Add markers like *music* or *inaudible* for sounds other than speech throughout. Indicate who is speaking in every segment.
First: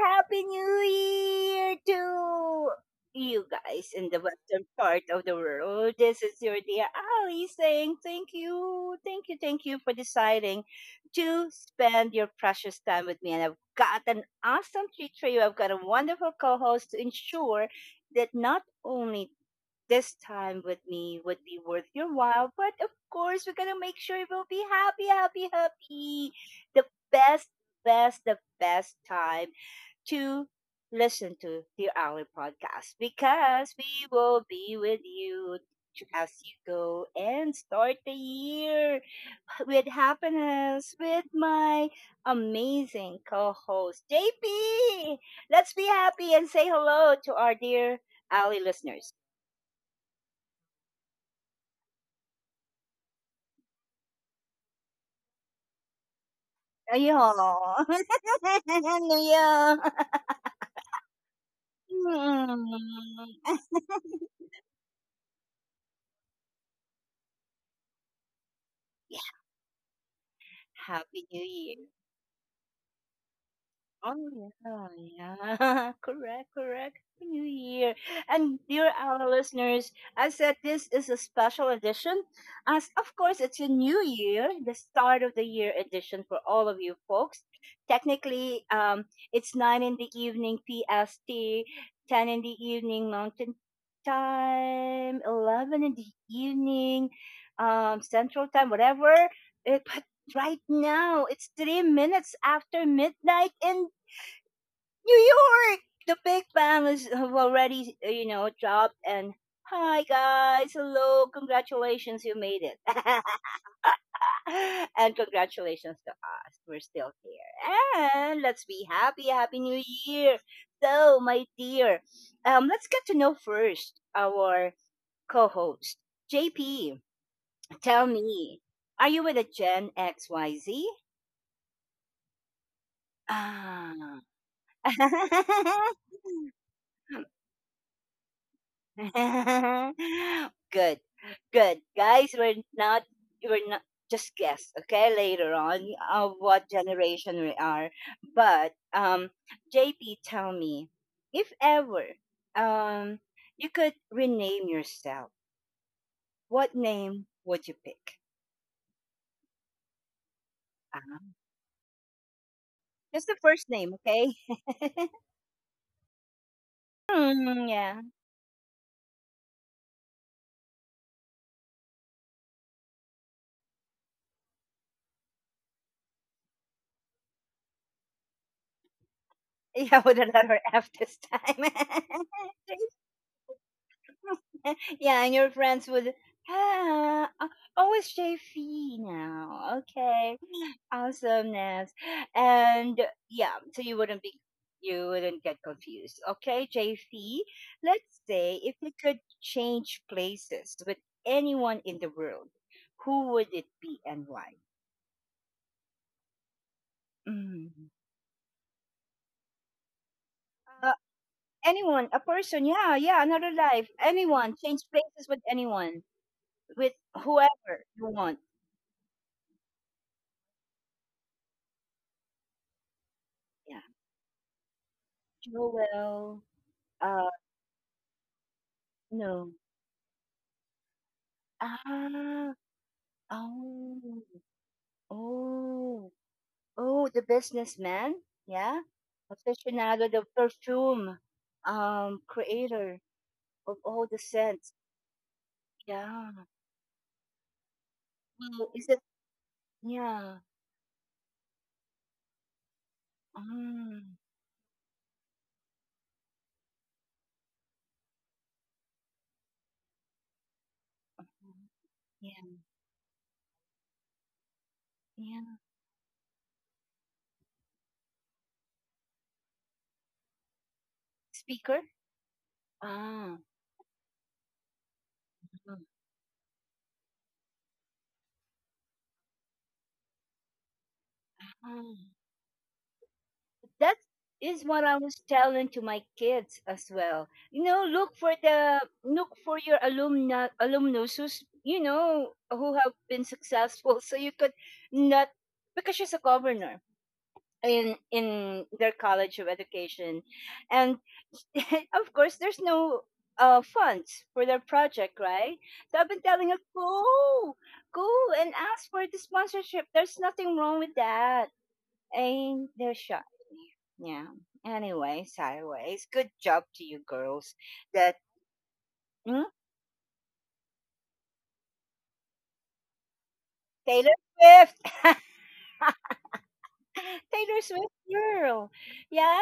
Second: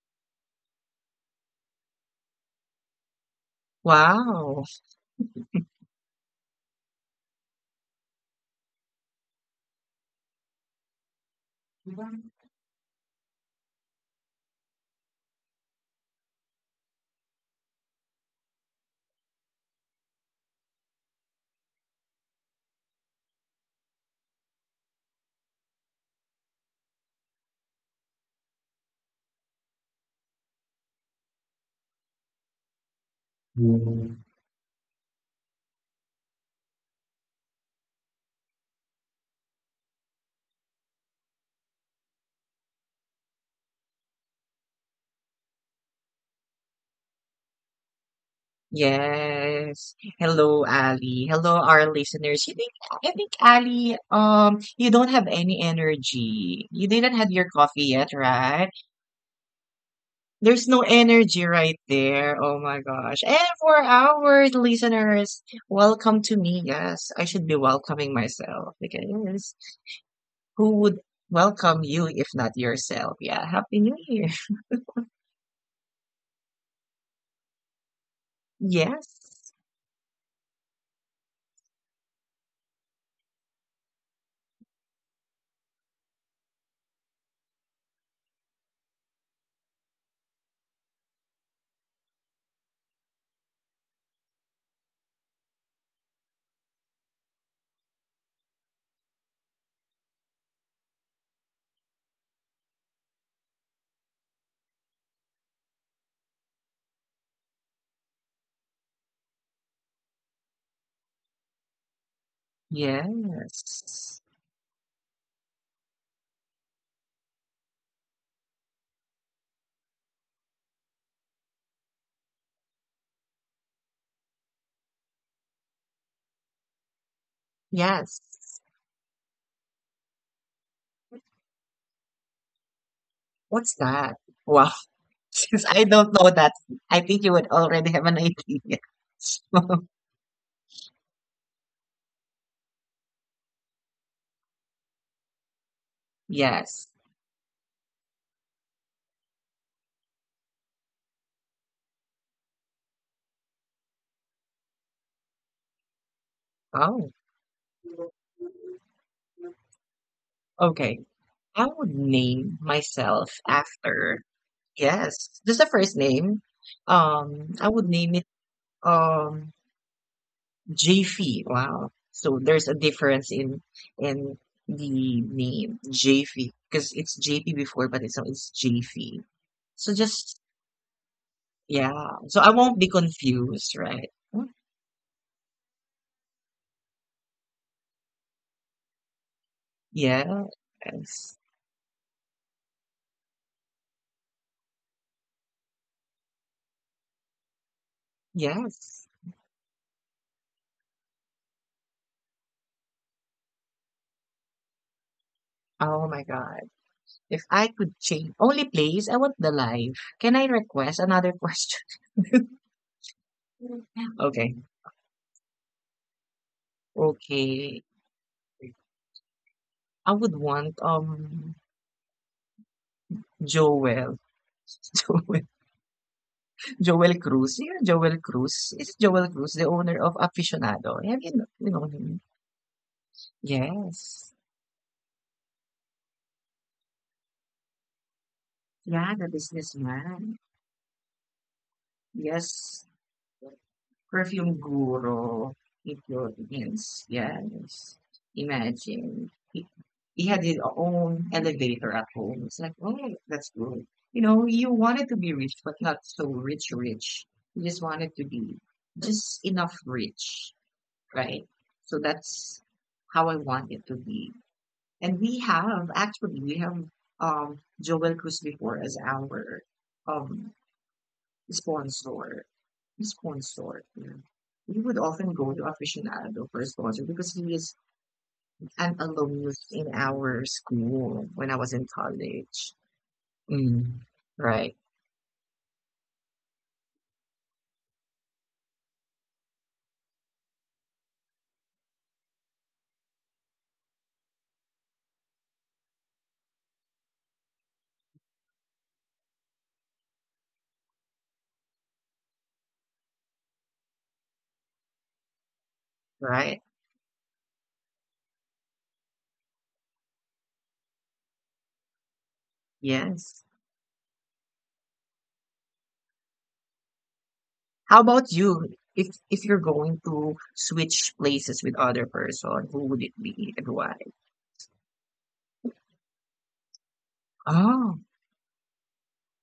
Speaker 1: Happy New Year to you guys in the western
Speaker 2: Wow.
Speaker 1: part of the world. This is your dear Ali saying thank you, thank you, thank you for deciding to spend your precious time with me. And I've got an awesome treat for you. I've got a wonderful co host to ensure that not only this time with me would be worth your while, but of course, we're gonna make sure you will be happy, happy, happy the best, best, the best time to listen to the Alley podcast because we
Speaker 2: Mhm.
Speaker 1: will be with you as you go and start the year with happiness with my amazing co-host JP. Let's be happy and say hello to our dear Alley listeners.
Speaker 2: Yes. Hello, Ali. Hello, our listeners. You think I think Ali, you don't have any energy. You didn't
Speaker 1: Ayo.
Speaker 2: have your coffee yet, right?
Speaker 1: *laughs* Ano yan?
Speaker 2: There's no energy right there. Oh
Speaker 1: Mm.
Speaker 2: my gosh. And
Speaker 1: *laughs*
Speaker 2: for our listeners, welcome to me. Yes, I should be welcoming myself because who would
Speaker 1: Happy New
Speaker 2: welcome
Speaker 1: Year.
Speaker 2: you if not yourself? Yeah, happy new
Speaker 1: Oh
Speaker 2: year. *laughs*
Speaker 1: yeah, yeah, *laughs* correct, correct. Happy New Year, and dear our
Speaker 2: Yes.
Speaker 1: listeners, I said this is a special edition, as of course it's a new year, the start of the year edition for all of you folks. Technically, it's 9 in the evening PST, 10 in the evening Mountain Time, 11 in the evening, Central Time, whatever. But right now it's 3 minutes after midnight in New York. The Big Bang is have already, dropped. And hi guys, hello, congratulations, you made it,
Speaker 2: Yes.
Speaker 1: *laughs* and congratulations to us. We're still here, and let's be happy. Happy New Year. So, my dear, let's get to know first our co-host, JP. Tell
Speaker 2: Yes.
Speaker 1: me, are you with a Gen XYZ?
Speaker 2: What's that?
Speaker 1: Ah.
Speaker 2: Wow. *laughs* Since I don't know that, I think
Speaker 1: *laughs*
Speaker 2: you would already have an idea. *laughs*
Speaker 1: *laughs* Good, good, guys. We're not just guess. Okay, later on, of what
Speaker 2: Yes.
Speaker 1: generation we are. But JP, tell me, if ever um, you could rename yourself, what
Speaker 2: Oh,
Speaker 1: name would you pick?
Speaker 2: okay.
Speaker 1: Uh,
Speaker 2: I would name
Speaker 1: just
Speaker 2: myself
Speaker 1: the first name,
Speaker 2: after,
Speaker 1: okay? *laughs*
Speaker 2: yes, just the first name. I
Speaker 1: Hmm,
Speaker 2: would
Speaker 1: yeah,
Speaker 2: name it um JV. Wow. So there's a difference in the name JV because it's JP before, but it's now it's JV. So
Speaker 1: yeah, with a
Speaker 2: just
Speaker 1: letter F this time.
Speaker 2: Yeah, so I
Speaker 1: *laughs*
Speaker 2: won't be confused, right? Mm,
Speaker 1: *laughs* Yeah, and your friends would ah, uh, oh, it's JV now. Okay,
Speaker 2: yes.
Speaker 1: awesomeness. And yeah, you wouldn't get confused. Okay, J F, E, let's say if you
Speaker 2: Yes.
Speaker 1: could change places with anyone in the world, who would it be and why?
Speaker 2: Oh my God. If I
Speaker 1: Mm.
Speaker 2: could change only place, I want the life. Can I
Speaker 1: Uh,
Speaker 2: request another question?
Speaker 1: Anyone, a
Speaker 2: *laughs*
Speaker 1: person, yeah, yeah, another life,
Speaker 2: Okay.
Speaker 1: anyone, change places with anyone, with
Speaker 2: Okay.
Speaker 1: whoever you want.
Speaker 2: I would want
Speaker 1: Yeah,
Speaker 2: Joel. *laughs* Joel
Speaker 1: Joel.
Speaker 2: Joel Cruz. Yeah, Joel Cruz. Is it Joel Cruz,
Speaker 1: No.
Speaker 2: the owner of Aficionado? Have you you know him?
Speaker 1: Ah. Oh.
Speaker 2: Yes.
Speaker 1: Oh. Oh, the businessman. Yeah.
Speaker 2: Yeah, the
Speaker 1: Aficionado, the
Speaker 2: businessman.
Speaker 1: perfume
Speaker 2: Yes.
Speaker 1: creator of all the
Speaker 2: Perfume
Speaker 1: scents.
Speaker 2: guru, it
Speaker 1: Yeah.
Speaker 2: would means, yes.
Speaker 1: Well, is it
Speaker 2: Imagine. He had
Speaker 1: yeah.
Speaker 2: his own elevator at home. It's like, oh, that's good. You
Speaker 1: Mm.
Speaker 2: know, you wanted to be rich, but not so rich, rich. You just wanted to be just enough rich, right? So
Speaker 1: Yeah.
Speaker 2: that's how I want it to be. And we
Speaker 1: Yeah.
Speaker 2: have, actually, we have Joel Cruz before as our um,
Speaker 1: Speaker?
Speaker 2: sponsor.
Speaker 1: Ah.
Speaker 2: Sponsor. Mm. We would often go to aficionado for a sponsor because he is an alumnus in our school when I was in
Speaker 1: Mm-hmm.
Speaker 2: college.
Speaker 1: That
Speaker 2: Mm.
Speaker 1: is
Speaker 2: Right,
Speaker 1: what I was telling to my kids as well. You know, look for your alumna alumnus who's you know who have been successful, so you could not because she's a governor in their college of education, and *laughs* of course there's no funds for their project, right? So I've been telling her
Speaker 2: right.
Speaker 1: go and ask for the sponsorship. There's nothing wrong with that and they're shy.
Speaker 2: Yes.
Speaker 1: Yeah. Anyway, sideways. Good job to you girls.
Speaker 2: How
Speaker 1: That
Speaker 2: about you? If
Speaker 1: hmm?
Speaker 2: you're going to switch places with other person, who would it be and why?
Speaker 1: Taylor Swift. *laughs* Taylor Swift
Speaker 2: Oh,
Speaker 1: girl. Yeah.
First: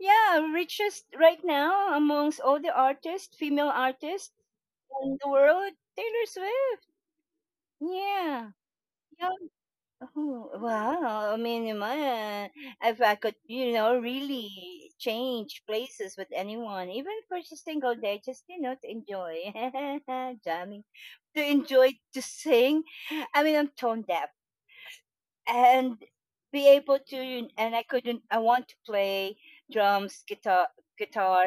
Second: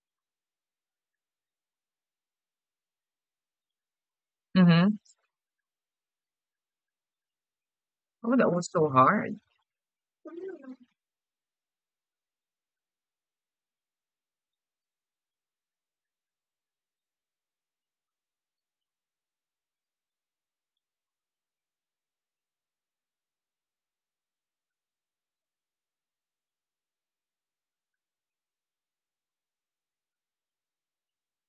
Speaker 1: Yeah. Richest right now amongst all the artists, female artists
Speaker 2: mm-hmm.
Speaker 1: in the world. Taylor Swift.
Speaker 2: Oh,
Speaker 1: Yeah.
Speaker 2: that was so
Speaker 1: Yeah.
Speaker 2: hard.
Speaker 1: Oh, wow. I mean, man, if I could, you know, really change places with anyone, even for just a single day, just, you know, to enjoy, *laughs* jamming, to enjoy, to sing. I mean, I'm tone deaf and be able to, and I couldn't, I want to play drums, guitar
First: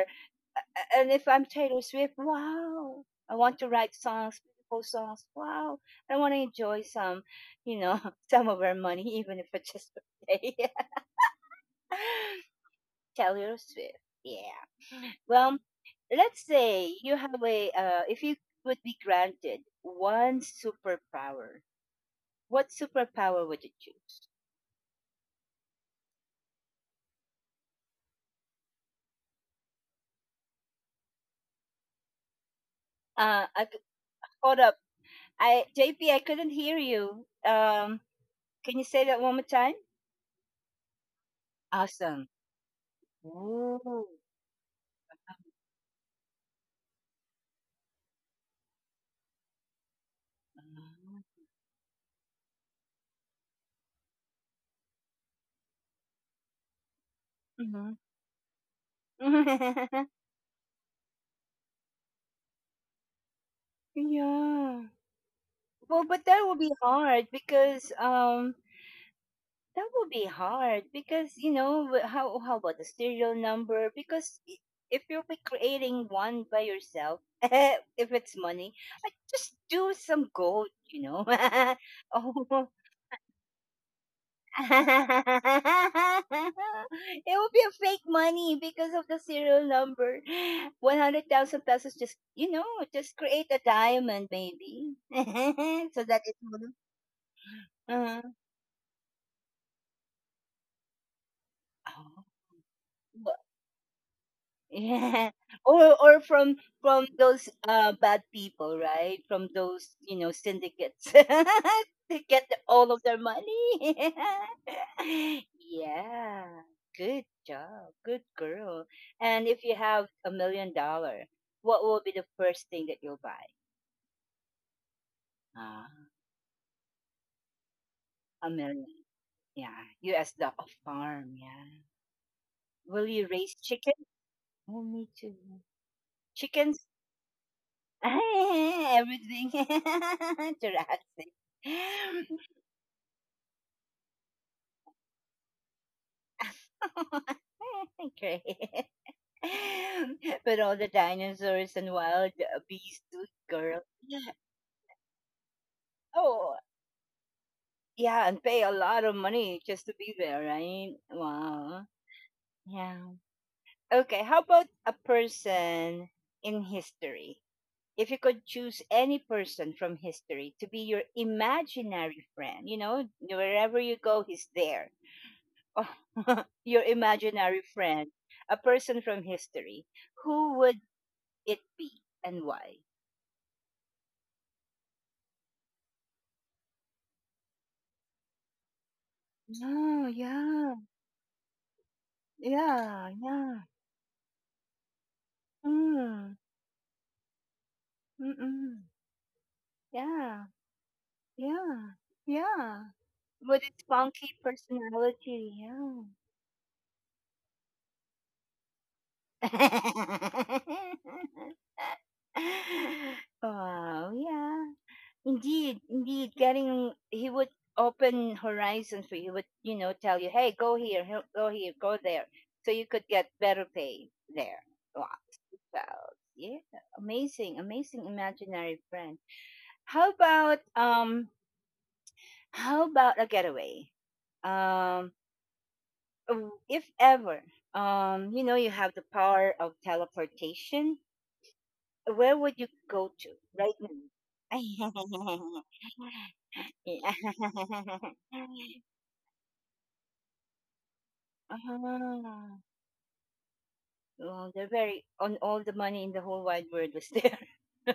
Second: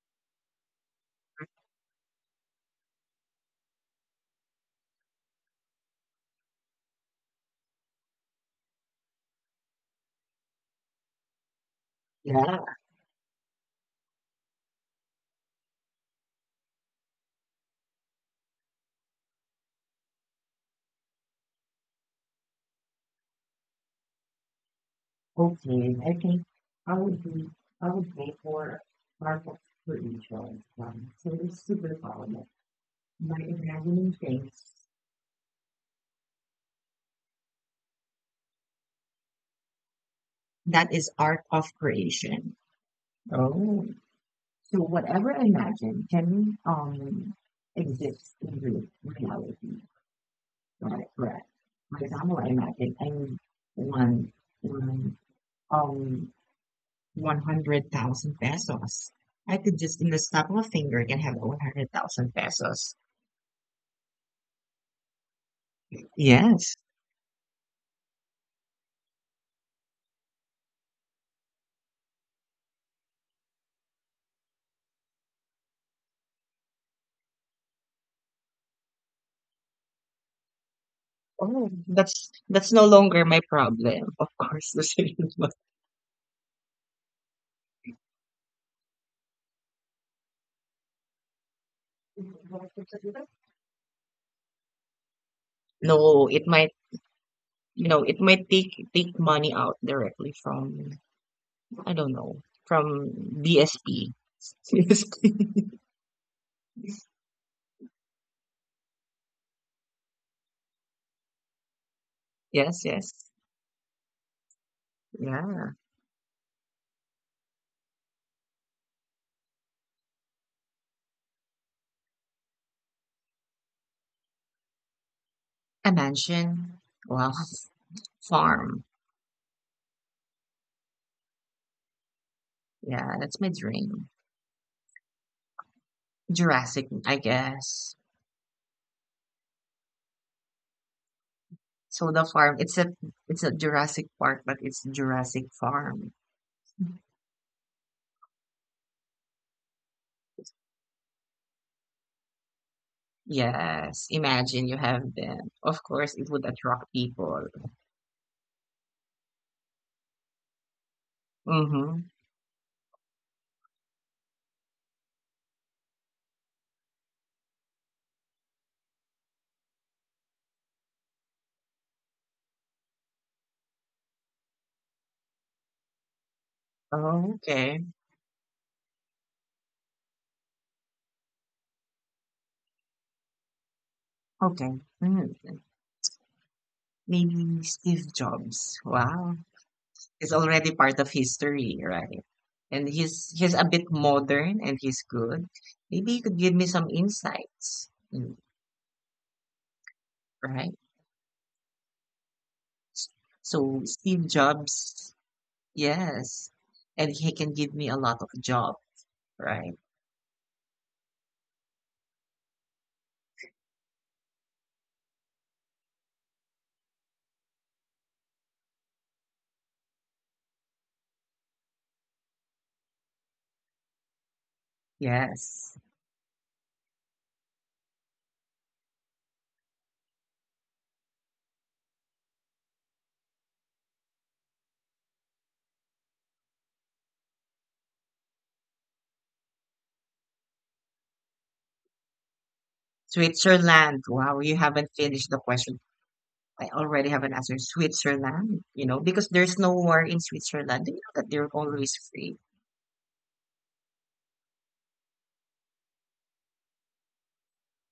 Speaker 1: and if I'm Taylor Swift, wow, I want to write songs, beautiful songs. Wow, I want to enjoy some, you know, *laughs* some of her money, even if it's just for a day. *laughs*
Speaker 2: Yeah.
Speaker 1: Taylor Swift, yeah. Well, let's say you have a, if you would be granted one superpower, what superpower would you choose?
Speaker 2: Okay, I think I would be I would go for market spiritual one. So it's superpower by
Speaker 1: Uh, I,
Speaker 2: imagining
Speaker 1: Hold up,
Speaker 2: things.
Speaker 1: I JP, I couldn't hear you. Can you say that one more time?
Speaker 2: That is art of
Speaker 1: Awesome.
Speaker 2: creation. Oh,
Speaker 1: Ooh.
Speaker 2: so whatever I imagine can exist in real reality. Got it, correct. For example, I imagine I need one one um one hundred
Speaker 1: Mhm.
Speaker 2: thousand pesos. I could just in the
Speaker 1: *laughs*
Speaker 2: snap of a finger can have 100,000 pesos.
Speaker 1: Yeah. Well, but that will be
Speaker 2: Yes.
Speaker 1: hard because you know how about the serial number if you'll be creating one by yourself *laughs* if it's money like just do some gold you know
Speaker 2: Oh,
Speaker 1: *laughs*
Speaker 2: that's
Speaker 1: Oh.
Speaker 2: that's no longer my problem. Of course, the savings *laughs* must.
Speaker 1: *laughs* It will be a fake money because of the serial number. *gasps* 100,000 pesos just, you know, just create a diamond maybe. *laughs* So that
Speaker 2: No,
Speaker 1: it
Speaker 2: it
Speaker 1: will.
Speaker 2: might, you know, it
Speaker 1: Uh-huh.
Speaker 2: might take money out directly from, I don't know, from
Speaker 1: Oh,
Speaker 2: BSP.
Speaker 1: yeah.
Speaker 2: BSP.
Speaker 1: *laughs*
Speaker 2: *laughs*
Speaker 1: Or from those bad people, right? From those, you know, syndicates. *laughs* They get
Speaker 2: Yes,
Speaker 1: all of
Speaker 2: yes.
Speaker 1: their money. *laughs*
Speaker 2: Yeah.
Speaker 1: Yeah. Good job. Good girl. And if you have a million dollars, what will be the first thing that you'll buy? Ah,
Speaker 2: A mansion. Well,
Speaker 1: a
Speaker 2: farm.
Speaker 1: million. Yeah. US dollar. A farm, yeah. Will
Speaker 2: Yeah,
Speaker 1: you
Speaker 2: that's my
Speaker 1: raise chicken?
Speaker 2: dream.
Speaker 1: Oh, me too. Chickens.
Speaker 2: Jurassic, I guess.
Speaker 1: *laughs* Everything. *laughs* Jurassic.
Speaker 2: So the
Speaker 1: *laughs*
Speaker 2: farm, it's a Jurassic Park, but it's Jurassic Farm.
Speaker 1: Great. But all the dinosaurs and wild beasts, dude, girl.
Speaker 2: Yes, imagine you have them. Of course, it would
Speaker 1: Oh,
Speaker 2: attract people.
Speaker 1: yeah, and pay a lot of money just to be there, right? Wow.
Speaker 2: Mm-hmm.
Speaker 1: Yeah. Okay, how about a person in history? If you could choose any person from history to be your imaginary friend, you know, wherever you go, he's there *laughs* your
Speaker 2: Oh,
Speaker 1: imaginary
Speaker 2: okay.
Speaker 1: friend, a person from history, who would it be and why?
Speaker 2: Okay. Mm. Maybe Steve Jobs. Wow.
Speaker 1: Oh,
Speaker 2: It's already
Speaker 1: yeah,
Speaker 2: part of history, right? And
Speaker 1: yeah,
Speaker 2: he's
Speaker 1: yeah.
Speaker 2: a bit modern and he's good. Maybe you could
Speaker 1: Mm,
Speaker 2: give me some insights,
Speaker 1: mm-mm. Yeah,
Speaker 2: right?
Speaker 1: yeah, yeah.
Speaker 2: S-
Speaker 1: With
Speaker 2: So
Speaker 1: its
Speaker 2: Steve
Speaker 1: funky
Speaker 2: Jobs,
Speaker 1: personality, yeah.
Speaker 2: yes. And he can give me a lot of job, right?
Speaker 1: *laughs* Wow, yeah. Indeed, indeed, getting he would open horizons for you. He would, you know, tell you, "Hey, go here, go here, go there," so you could get better pay there. Wow,
Speaker 2: Yes.
Speaker 1: so yeah, amazing, amazing imaginary friend. How about um, how about a getaway? Um, if ever, you know, you have the power of teleportation. Where would you go to right
Speaker 2: Switzerland. Wow, you
Speaker 1: now?
Speaker 2: haven't finished the question.
Speaker 1: *laughs*
Speaker 2: I already
Speaker 1: Yeah.
Speaker 2: have an answer.
Speaker 1: *laughs*
Speaker 2: Switzerland, because there's no war in Switzerland. They know that they're
Speaker 1: Ah,
Speaker 2: always free.
Speaker 1: well, they're very on all the money in the whole wide world was there.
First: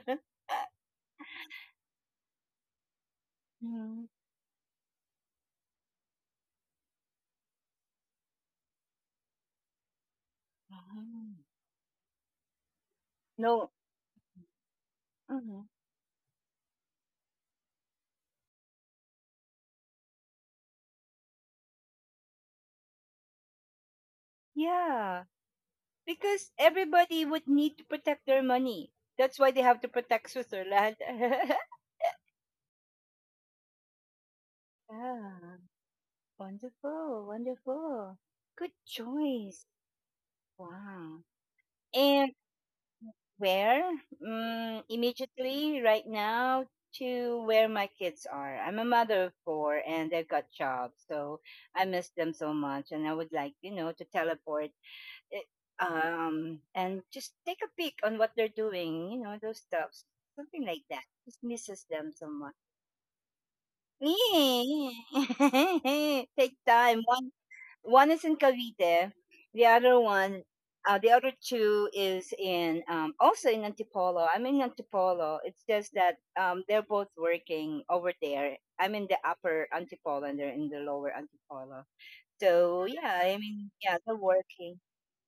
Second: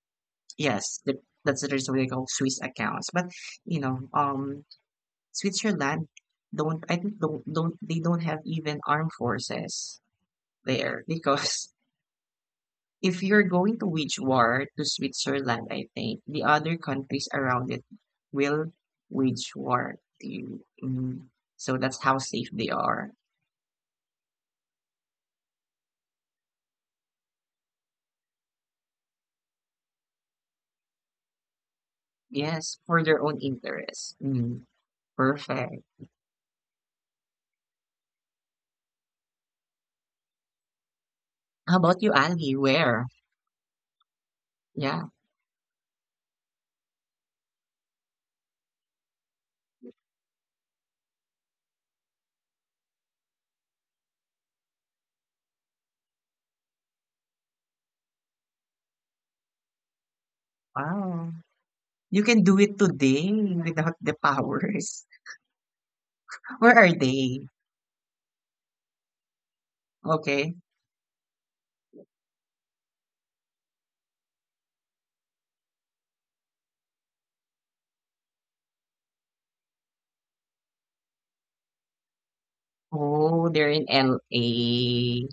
Speaker 1: *laughs*
Speaker 2: Yes, that's the reason we call Swiss accounts. But you
Speaker 1: Mhm.
Speaker 2: know, um, Switzerland don't I think don't they don't have even armed forces there
Speaker 1: Ah.
Speaker 2: because *laughs* if you're
Speaker 1: No.
Speaker 2: going to wage war to
Speaker 1: Mhm.
Speaker 2: Switzerland, I think the other countries around it will wage war to you. Mm. So that's how safe they are.
Speaker 1: Yeah, because everybody would need to protect their money. That's why they have to protect Switzerland. *laughs*
Speaker 2: Yes, for their own interest. Mm.
Speaker 1: Ah,
Speaker 2: Perfect.
Speaker 1: wonderful, wonderful. Good choice. Wow.
Speaker 2: How about you, Ali? Where?
Speaker 1: Where? Mm,
Speaker 2: Yeah.
Speaker 1: immediately, right now, to where my kids are. I'm a mother of four and they've got jobs, so I miss them so much. And I would like, you know, to teleport eh, and just take a peek on what they're doing, you know, those stuffs, something like that.
Speaker 2: Wow.
Speaker 1: Just misses them
Speaker 2: You
Speaker 1: so
Speaker 2: can
Speaker 1: much.
Speaker 2: do it today without the
Speaker 1: *laughs*
Speaker 2: powers.
Speaker 1: Take
Speaker 2: *laughs* Where are
Speaker 1: time,
Speaker 2: they?
Speaker 1: one is in Cavite, the other one,
Speaker 2: Okay.
Speaker 1: the other two is in also in Antipolo. I'm in Antipolo. It's just that they're both working over there. I'm in the upper Antipolo and they're in the lower Antipolo. So yeah, I
Speaker 2: Oh, they're
Speaker 1: mean
Speaker 2: in
Speaker 1: yeah, they're working.
Speaker 2: LA.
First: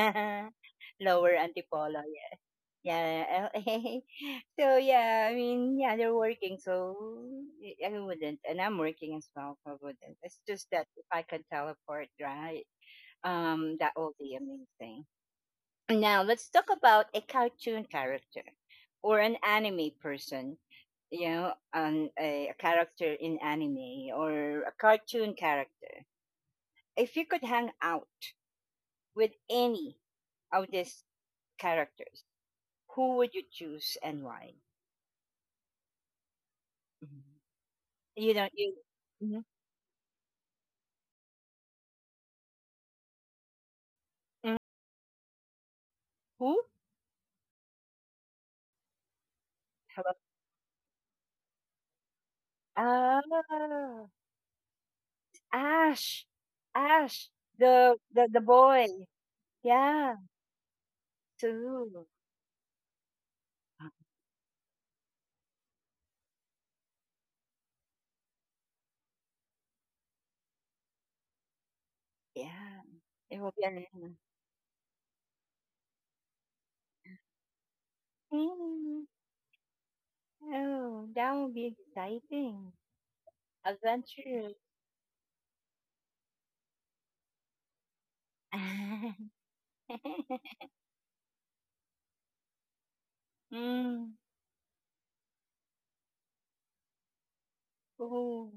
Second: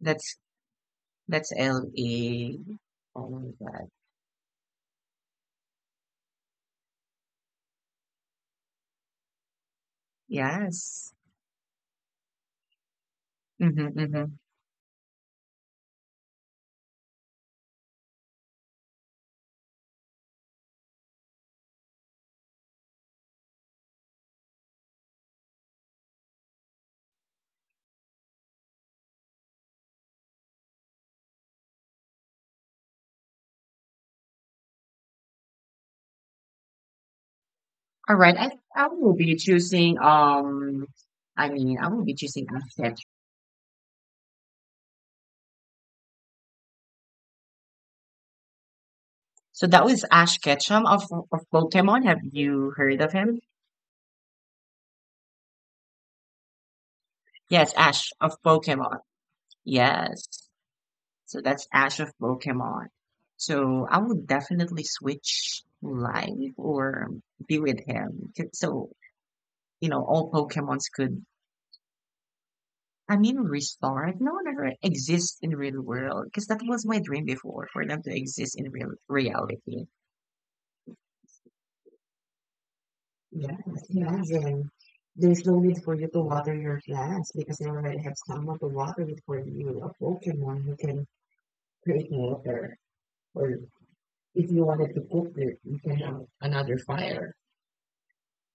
Speaker 2: That's
Speaker 1: Lower
Speaker 2: that's
Speaker 1: Antipolo.
Speaker 2: LA. Oh
Speaker 1: Yeah,
Speaker 2: my
Speaker 1: yeah.
Speaker 2: God.
Speaker 1: *laughs* So yeah, I mean yeah, they're working. So I wouldn't, and I'm working as well. So I wouldn't. It's just that if
Speaker 2: Yes.
Speaker 1: I can teleport, right?
Speaker 2: Mm-hmm,
Speaker 1: That will
Speaker 2: mm-hmm.
Speaker 1: be amazing. Now let's talk about a cartoon character or an anime person. You know, a character in anime or a cartoon character. If you could hang out with any of these characters, who would you choose and why? Mhm.
Speaker 2: All
Speaker 1: You
Speaker 2: right.
Speaker 1: don't you.
Speaker 2: I will be
Speaker 1: Mhm.
Speaker 2: choosing um I mean I will be choosing Ash Ketchum.
Speaker 1: Mhm. Who?
Speaker 2: So that
Speaker 1: How
Speaker 2: was
Speaker 1: about
Speaker 2: Ash Ketchum of Pokemon. Have you heard of
Speaker 1: ah
Speaker 2: him?
Speaker 1: Ash? Ash,
Speaker 2: Yes,
Speaker 1: the
Speaker 2: Ash
Speaker 1: the the
Speaker 2: of
Speaker 1: boy.
Speaker 2: Pokemon.
Speaker 1: Yeah,
Speaker 2: Yes. So that's Ash
Speaker 1: too.
Speaker 2: of Pokemon. So
Speaker 1: Ah,
Speaker 2: I would definitely switch live or be with him. So, all Pokemons could,
Speaker 1: yeah.
Speaker 2: I mean,
Speaker 1: It will be amazing.
Speaker 2: restart, no longer exist in real world. Because that was my dream before, for them to exist in real
Speaker 1: Mm.
Speaker 2: reality.
Speaker 1: Oh, that will be exciting.
Speaker 2: Yeah, it's
Speaker 1: Adventurous.
Speaker 2: amazing. There's no need for you to water your plants because they already have someone to water it
Speaker 1: *laughs*
Speaker 2: for you. A Pokemon who can create water. Or
Speaker 1: Mm.
Speaker 2: if you wanted to cook it, you can have another fire.
Speaker 1: Oh,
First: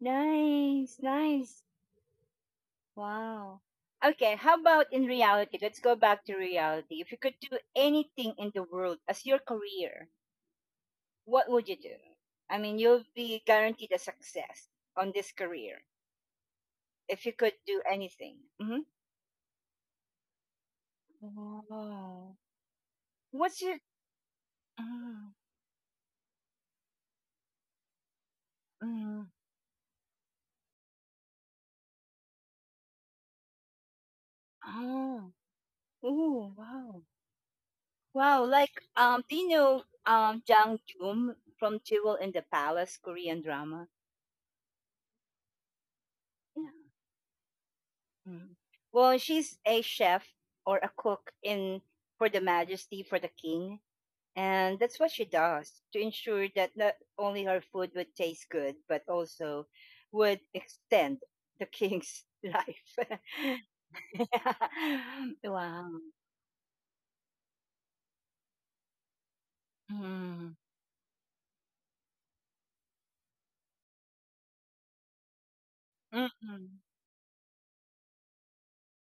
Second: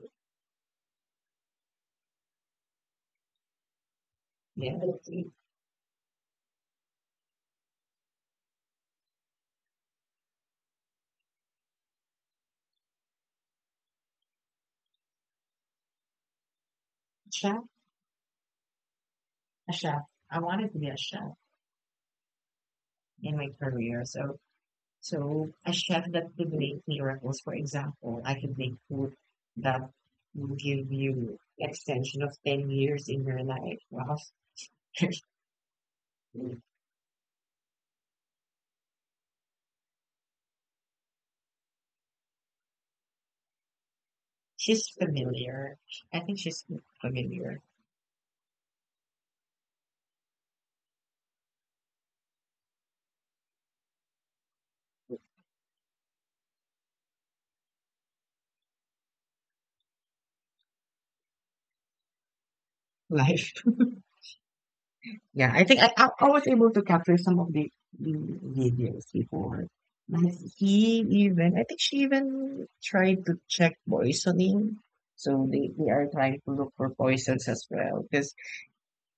Speaker 1: nice, nice. Wow. Okay, how
Speaker 2: Yeah,
Speaker 1: about in reality? Let's go back to reality. If you could do anything in the world as your career, what would you do? I mean, you'll be guaranteed a success on this career if you could
Speaker 2: chef,
Speaker 1: do anything. Hmm.
Speaker 2: a chef. I wanted to be a chef
Speaker 1: Wow.
Speaker 2: in my
Speaker 1: What's your.
Speaker 2: career. So,
Speaker 1: Mm.
Speaker 2: so a chef that could make miracles. For example, I could make food
Speaker 1: Mhm.
Speaker 2: that will give you extension of 10 years in your life. Wow. *laughs*
Speaker 1: Oh. Oh, wow. Wow, like do you know Jang Joom from Jewel in the Palace Korean drama?
Speaker 2: She's familiar. I think she's
Speaker 1: Yeah.
Speaker 2: familiar.
Speaker 1: Mhm. Well, she's a chef or a cook in for the majesty for the king, and that's what she does to ensure that not only her food would taste good but also would extend the king's *laughs* life.
Speaker 2: Life.
Speaker 1: *laughs*
Speaker 2: Yeah, I think I,
Speaker 1: Wow.
Speaker 2: I I was able to capture some of the videos before. But
Speaker 1: Mm.
Speaker 2: I think she even tried to check poisoning. So they are trying to look
Speaker 1: Mm-mm.
Speaker 2: for poisons as well, because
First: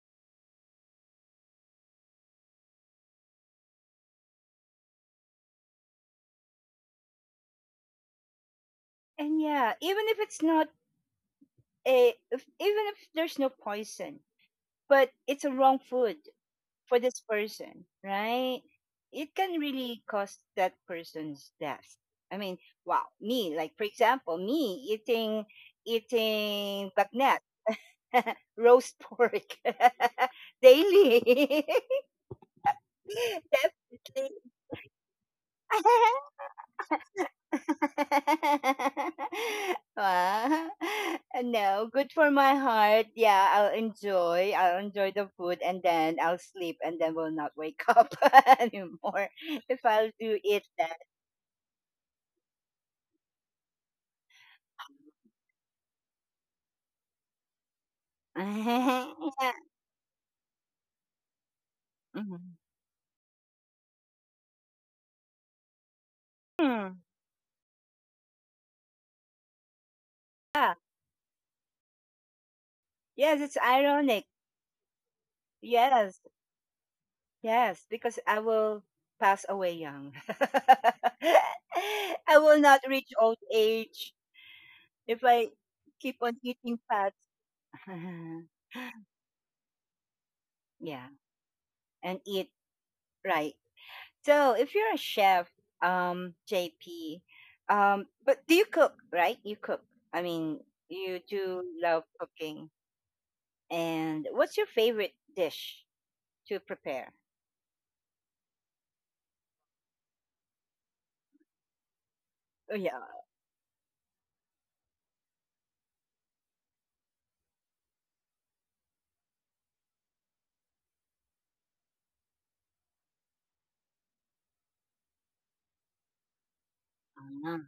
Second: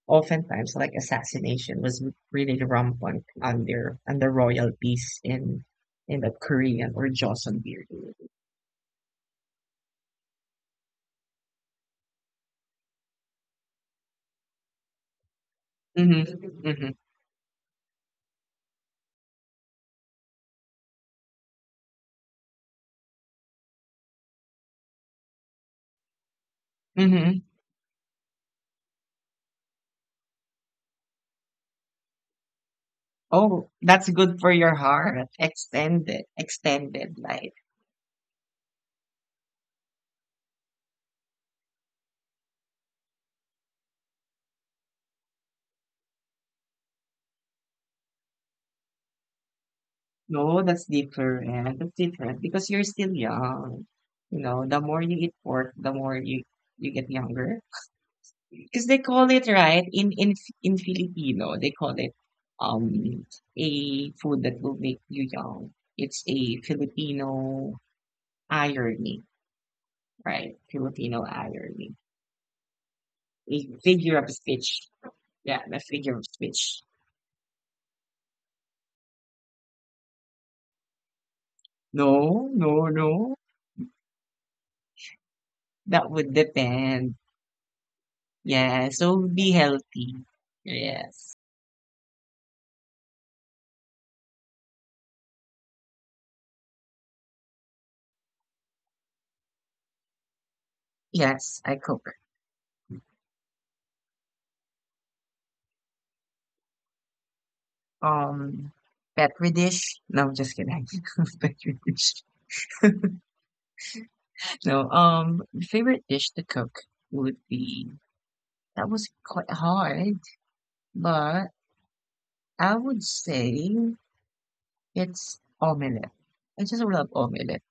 Speaker 2: oftentimes like assassination was really rampant under royalties in the Korean or Joseon period.
Speaker 1: And yeah, even if it's not a, if, even if there's no poison, but it's a wrong food
Speaker 2: Mm-hmm, mm-hmm,
Speaker 1: for this person, right? It can really cause that person's death. I mean, wow, me, like for example, me eating eating bagnet,
Speaker 2: mm-hmm.
Speaker 1: *laughs* roast pork *laughs* daily. *laughs*
Speaker 2: Oh, that's
Speaker 1: Definitely.
Speaker 2: good for your heart. Extended,
Speaker 1: *laughs*
Speaker 2: extended life.
Speaker 1: *laughs* Wow. No, good for my heart. Yeah, I'll enjoy. I'll enjoy the food and then I'll sleep and then will not wake *laughs* up *laughs* anymore if I'll do
Speaker 2: No,
Speaker 1: eat
Speaker 2: that's
Speaker 1: that.
Speaker 2: different. That's different because you're still young. You know, the more you eat pork, the more you get younger. Because they call
Speaker 1: *laughs*
Speaker 2: it
Speaker 1: Yeah.
Speaker 2: right in Filipino, they call it
Speaker 1: Mhm.
Speaker 2: um a food that will make you young. It's a
Speaker 1: Hmm.
Speaker 2: Filipino irony, right?
Speaker 1: Yeah.
Speaker 2: Filipino irony,
Speaker 1: Yes, it's
Speaker 2: a figure
Speaker 1: ironic.
Speaker 2: of speech. Yeah, a figure
Speaker 1: Yes,
Speaker 2: of speech.
Speaker 1: yes, because I will pass away young. *laughs*
Speaker 2: No,
Speaker 1: I will
Speaker 2: no,
Speaker 1: not reach
Speaker 2: no.
Speaker 1: old age if I
Speaker 2: That
Speaker 1: keep
Speaker 2: would
Speaker 1: on eating fat.
Speaker 2: depend. Yeah,
Speaker 1: *laughs*
Speaker 2: so be healthy.
Speaker 1: Yeah,
Speaker 2: Yes.
Speaker 1: and eat right. So if you're a chef, JP, but do you cook, right? You cook. I mean, you
Speaker 2: Yes,
Speaker 1: do
Speaker 2: I
Speaker 1: love
Speaker 2: cook.
Speaker 1: cooking. And what's your favorite dish to prepare?
Speaker 2: Um, Petri dish. No, I'm just kidding. *laughs* Petri dish.
Speaker 1: Oh
Speaker 2: *laughs*
Speaker 1: yeah,
Speaker 2: No, favorite dish to cook would be that was quite hard, but I would say it's omelette. I just love
Speaker 1: uh,
Speaker 2: omelette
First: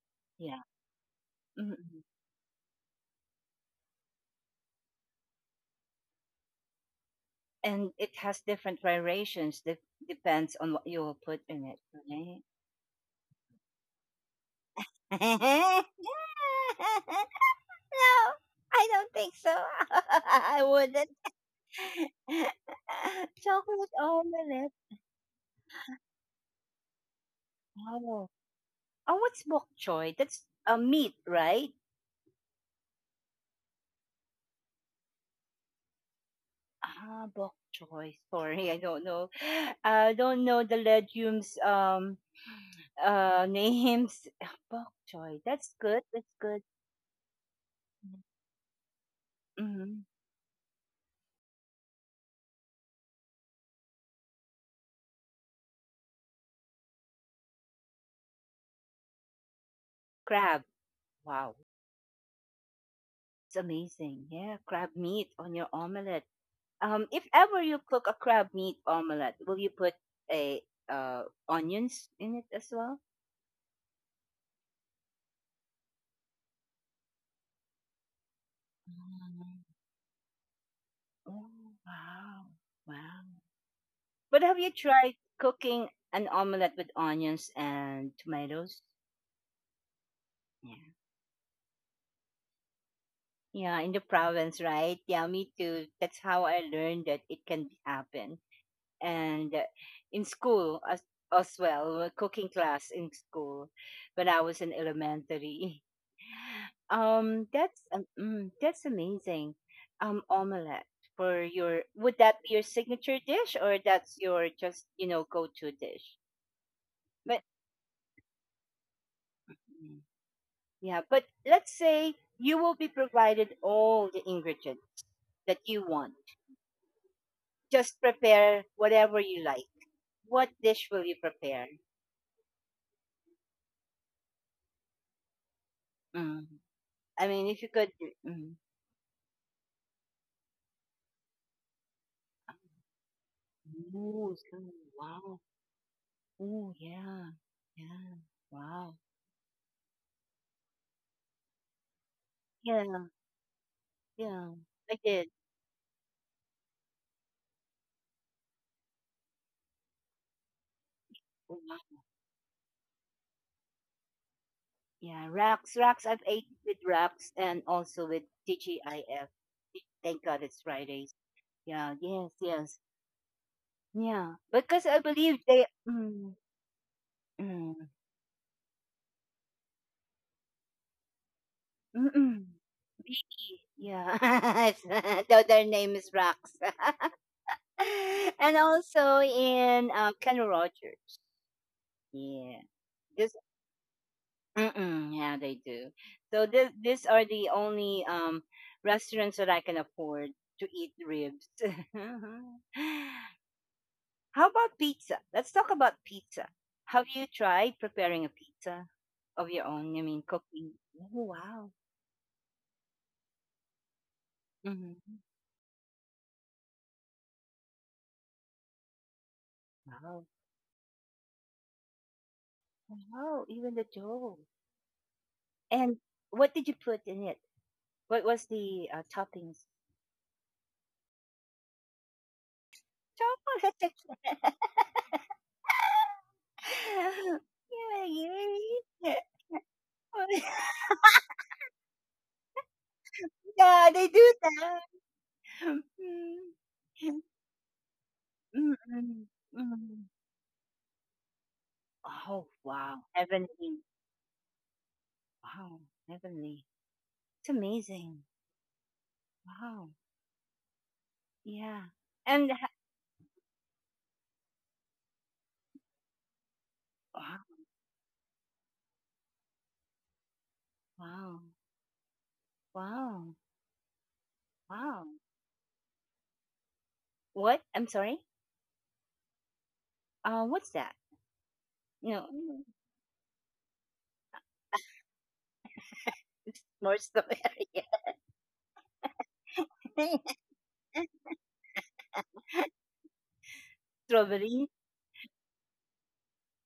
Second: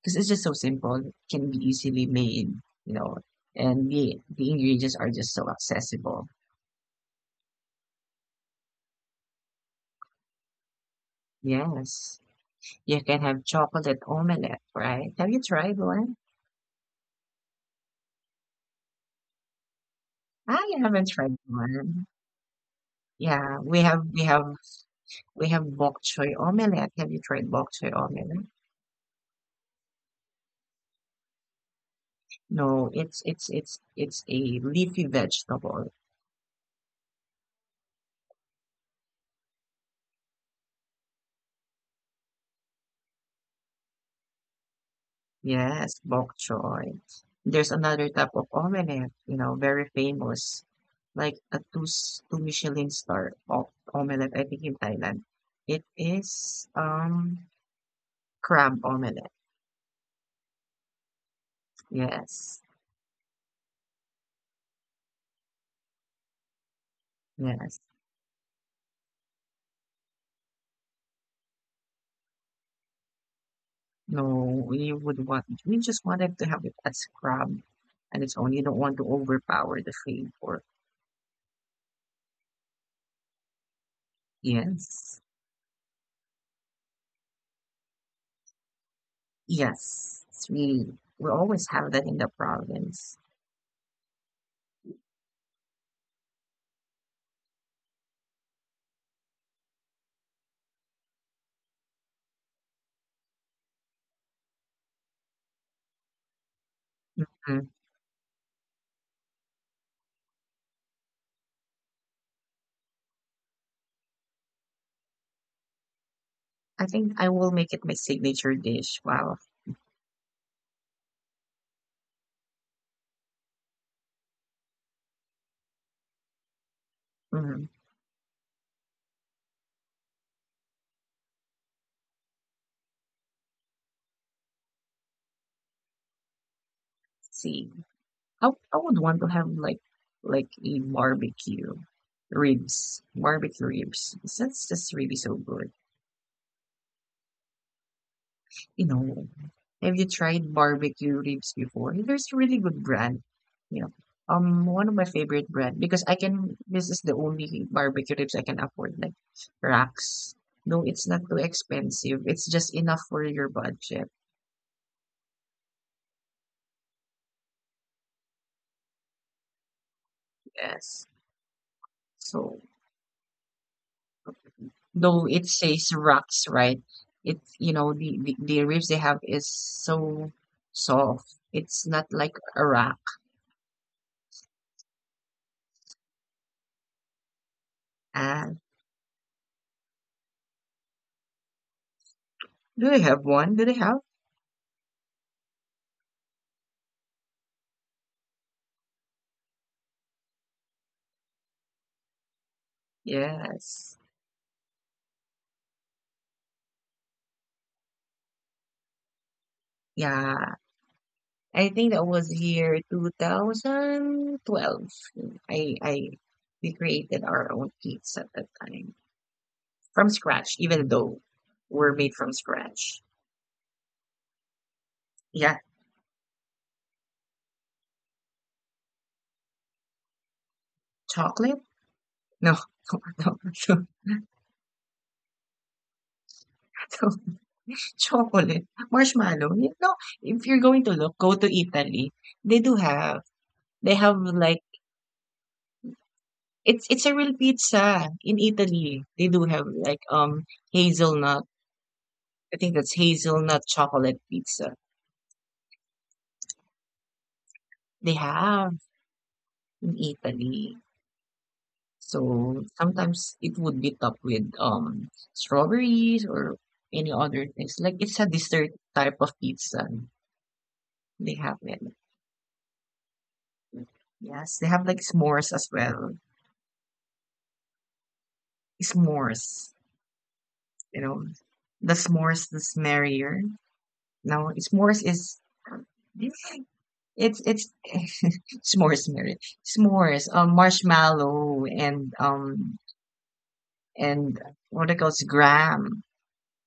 Speaker 2: because it's just so
Speaker 1: yeah.
Speaker 2: simple. It can be
Speaker 1: Hmm.
Speaker 2: easily made, you know, and the ingredients are just so accessible.
Speaker 1: And it has different variations. Depends on what you will put in it,
Speaker 2: Yes,
Speaker 1: right?
Speaker 2: you can have chocolate omelette,
Speaker 1: *laughs*
Speaker 2: right?
Speaker 1: No,
Speaker 2: Have you tried
Speaker 1: I
Speaker 2: one?
Speaker 1: don't think so. *laughs* I
Speaker 2: I haven't
Speaker 1: wouldn't.
Speaker 2: tried one.
Speaker 1: *laughs*
Speaker 2: Yeah, we
Speaker 1: Chocolate
Speaker 2: have we have
Speaker 1: omelette.
Speaker 2: we have bok choy omelette. Have you tried bok choy
Speaker 1: Wow.
Speaker 2: omelette?
Speaker 1: Oh, what's bok choy? That's a meat, right?
Speaker 2: No, it's a leafy vegetable.
Speaker 1: Ah, bok choy. Sorry, I don't know. I don't know the legumes names. *laughs* Ah, bok choy. That's
Speaker 2: Yes,
Speaker 1: good. That's
Speaker 2: bok
Speaker 1: good.
Speaker 2: choy. There's another type of omelette, very
Speaker 1: Hmm.
Speaker 2: famous, like a two Michelin star of omelette. I think in Thailand, it is crab omelette.
Speaker 1: Crab. Wow.
Speaker 2: Yes,
Speaker 1: It's amazing. Yeah, crab meat on your omelette. If ever you
Speaker 2: yes.
Speaker 1: cook a crab meat omelette, will you put a onions in it as well?
Speaker 2: No, you just wanted to have it as scrub and its own. You don't want to overpower the flavor.
Speaker 1: Oh, wow. Wow. But have you tried
Speaker 2: Yes.
Speaker 1: cooking an omelette with onions and tomatoes?
Speaker 2: Yes,
Speaker 1: Yeah.
Speaker 2: we always have that in the province.
Speaker 1: Yeah, in the province, right? Yeah, me too. That's how I learned that it can happen. And in school as well, cooking class in school when I was in elementary. *laughs*
Speaker 2: Mm.
Speaker 1: That's that's amazing. Omelette for your, would that be your signature dish or that's your just, you know, go to dish?
Speaker 2: I think I will make it my signature dish. Wow.
Speaker 1: Mm. Yeah, but let's say you will be provided all the ingredients that you want.
Speaker 2: hmm
Speaker 1: Just prepare whatever you like. What dish will you prepare? Mm. I mean, if you
Speaker 2: See,
Speaker 1: could.
Speaker 2: I,
Speaker 1: Mm.
Speaker 2: I would want to have like a barbecue ribs, barbecue ribs.
Speaker 1: Ooh, so,
Speaker 2: That's just really so
Speaker 1: wow.
Speaker 2: good.
Speaker 1: Ooh, yeah. Yeah.
Speaker 2: You
Speaker 1: Wow.
Speaker 2: know, have you tried barbecue ribs before? There's a really good
Speaker 1: Yeah.
Speaker 2: brand, you know.
Speaker 1: Yeah.
Speaker 2: One of
Speaker 1: I
Speaker 2: my
Speaker 1: did.
Speaker 2: favorite brand because I can. This is the only barbecue ribs I can afford, like racks. No, it's not too
Speaker 1: Oh, wow.
Speaker 2: expensive. It's just enough for your budget.
Speaker 1: Yeah. Racks. Racks. I've ate with racks and also with TGIF. Thank God it's
Speaker 2: Yes.
Speaker 1: Fridays. Yeah. Yes.
Speaker 2: So
Speaker 1: Yes. Yeah, because I
Speaker 2: though
Speaker 1: believe
Speaker 2: it
Speaker 1: they,
Speaker 2: says
Speaker 1: mm,
Speaker 2: racks, right? It you
Speaker 1: mm,
Speaker 2: know the, the the ribs they have is so soft. It's not like
Speaker 1: mm-mm.
Speaker 2: a rack.
Speaker 1: Really, yeah. *laughs* Though their name is Rox. *laughs* And
Speaker 2: And
Speaker 1: also in Kenny Rogers. Yeah.
Speaker 2: do they have
Speaker 1: This,
Speaker 2: one? Do they have?
Speaker 1: mm-mm, yeah, they do. So this these are the only restaurants that I can afford to eat ribs. *laughs*
Speaker 2: Yes.
Speaker 1: How about pizza? Let's talk about pizza. Have you tried preparing a pizza of your own? I mean,
Speaker 2: Yeah.
Speaker 1: cooking. Oh,
Speaker 2: I
Speaker 1: wow.
Speaker 2: think that was year 2012.
Speaker 1: Mhm.
Speaker 2: I we created our own kits at that time from
Speaker 1: Wow.
Speaker 2: scratch, even though we're made from scratch.
Speaker 1: Wow, even the dough.
Speaker 2: Yeah,
Speaker 1: And what did you put in it? What was the toppings?
Speaker 2: chocolate? No, *laughs* no, no,
Speaker 1: Chocolate.
Speaker 2: no.
Speaker 1: *laughs*
Speaker 2: No, *laughs*
Speaker 1: Yeah,
Speaker 2: chocolate,
Speaker 1: yay.
Speaker 2: marshmallow. You know, if you're
Speaker 1: *laughs*
Speaker 2: going to look, go to Italy. They do have.
Speaker 1: Yeah,
Speaker 2: They
Speaker 1: they
Speaker 2: have
Speaker 1: do
Speaker 2: like
Speaker 1: that. Mm.
Speaker 2: it's a
Speaker 1: Mm-mm.
Speaker 2: real pizza in Italy. They
Speaker 1: Mm.
Speaker 2: do have like
Speaker 1: Mm.
Speaker 2: hazelnut.
Speaker 1: Oh,
Speaker 2: I think that's
Speaker 1: wow.
Speaker 2: hazelnut
Speaker 1: Heavenly.
Speaker 2: chocolate pizza.
Speaker 1: Wow. Heavenly. It's
Speaker 2: They
Speaker 1: amazing.
Speaker 2: have
Speaker 1: Wow.
Speaker 2: in Italy.
Speaker 1: Yeah. And
Speaker 2: So
Speaker 1: ha-,
Speaker 2: sometimes it would be topped with strawberries or any
Speaker 1: wow.
Speaker 2: other things. Like it's a dessert type of pizza. They
Speaker 1: Wow.
Speaker 2: have it.
Speaker 1: Wow.
Speaker 2: Yes, they have like
Speaker 1: Wow.
Speaker 2: s'mores as well.
Speaker 1: What? I'm sorry.
Speaker 2: S'mores,
Speaker 1: What's that?
Speaker 2: you know, the
Speaker 1: No.
Speaker 2: s'mores is merrier. Now s'mores is
Speaker 1: More
Speaker 2: it's
Speaker 1: strawberry.
Speaker 2: *laughs* s'mores merrier. S'mores,
Speaker 1: *laughs*
Speaker 2: marshmallow and
Speaker 1: Strawberry.
Speaker 2: what it calls graham.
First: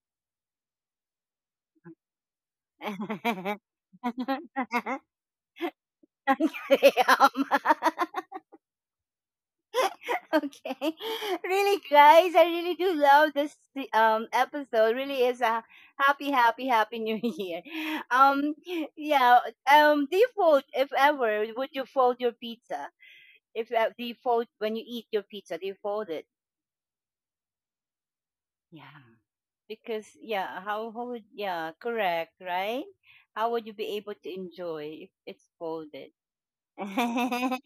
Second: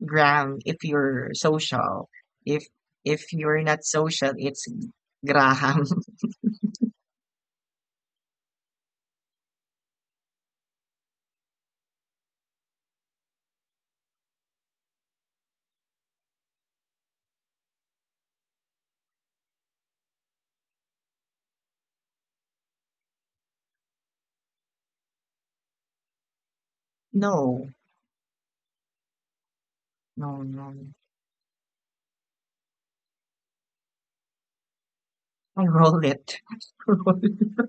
Speaker 2: Gram if you're social. If if
Speaker 1: *laughs*
Speaker 2: you're not social, it's Graham. *laughs*
Speaker 1: Yum. *laughs* Okay. Really, guys, I really do love this episode. Really is a happy, happy, happy new *laughs* year. Um, yeah. Do you fold if ever? Would you fold your pizza? If do you fold when you eat your pizza? Do you fold it?
Speaker 2: No,
Speaker 1: Yeah. Because,
Speaker 2: no,
Speaker 1: yeah,
Speaker 2: no.
Speaker 1: how would, yeah, correct, right? How would you be able to enjoy if it's
Speaker 2: I roll
Speaker 1: folded?
Speaker 2: it. *laughs* Roll it.
Speaker 1: *laughs*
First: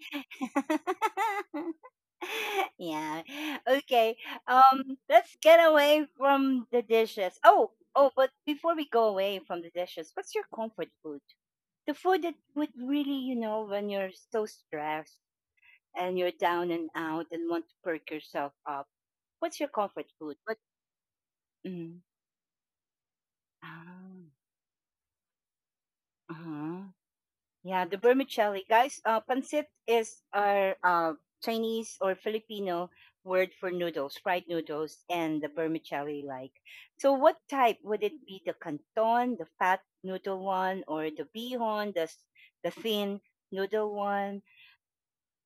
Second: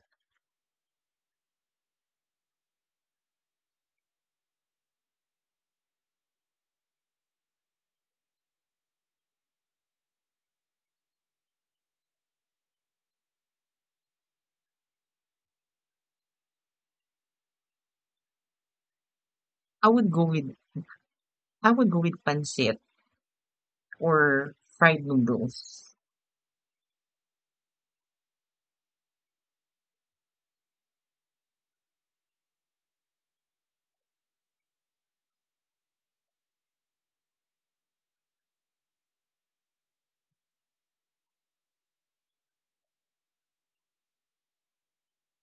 Speaker 1: Yeah. Okay. Let's get away from the dishes. Oh, oh, but before we go away from the dishes, what's your comfort food? The food that would really, you know, when you're so stressed and you're down and out and want to perk yourself up. What's your
Speaker 2: I
Speaker 1: comfort
Speaker 2: would go
Speaker 1: food?
Speaker 2: with
Speaker 1: What?
Speaker 2: I would go
Speaker 1: Mm,
Speaker 2: with pancit
Speaker 1: ah,
Speaker 2: or fried noodles.
Speaker 1: uh-huh. Yeah, the vermicelli. Guys, pancit is our Chinese or Filipino word for noodles, fried noodles, and the vermicelli like. So, what type would it be? The canton, the fat noodle one, or the bihon, s- the thin noodle one?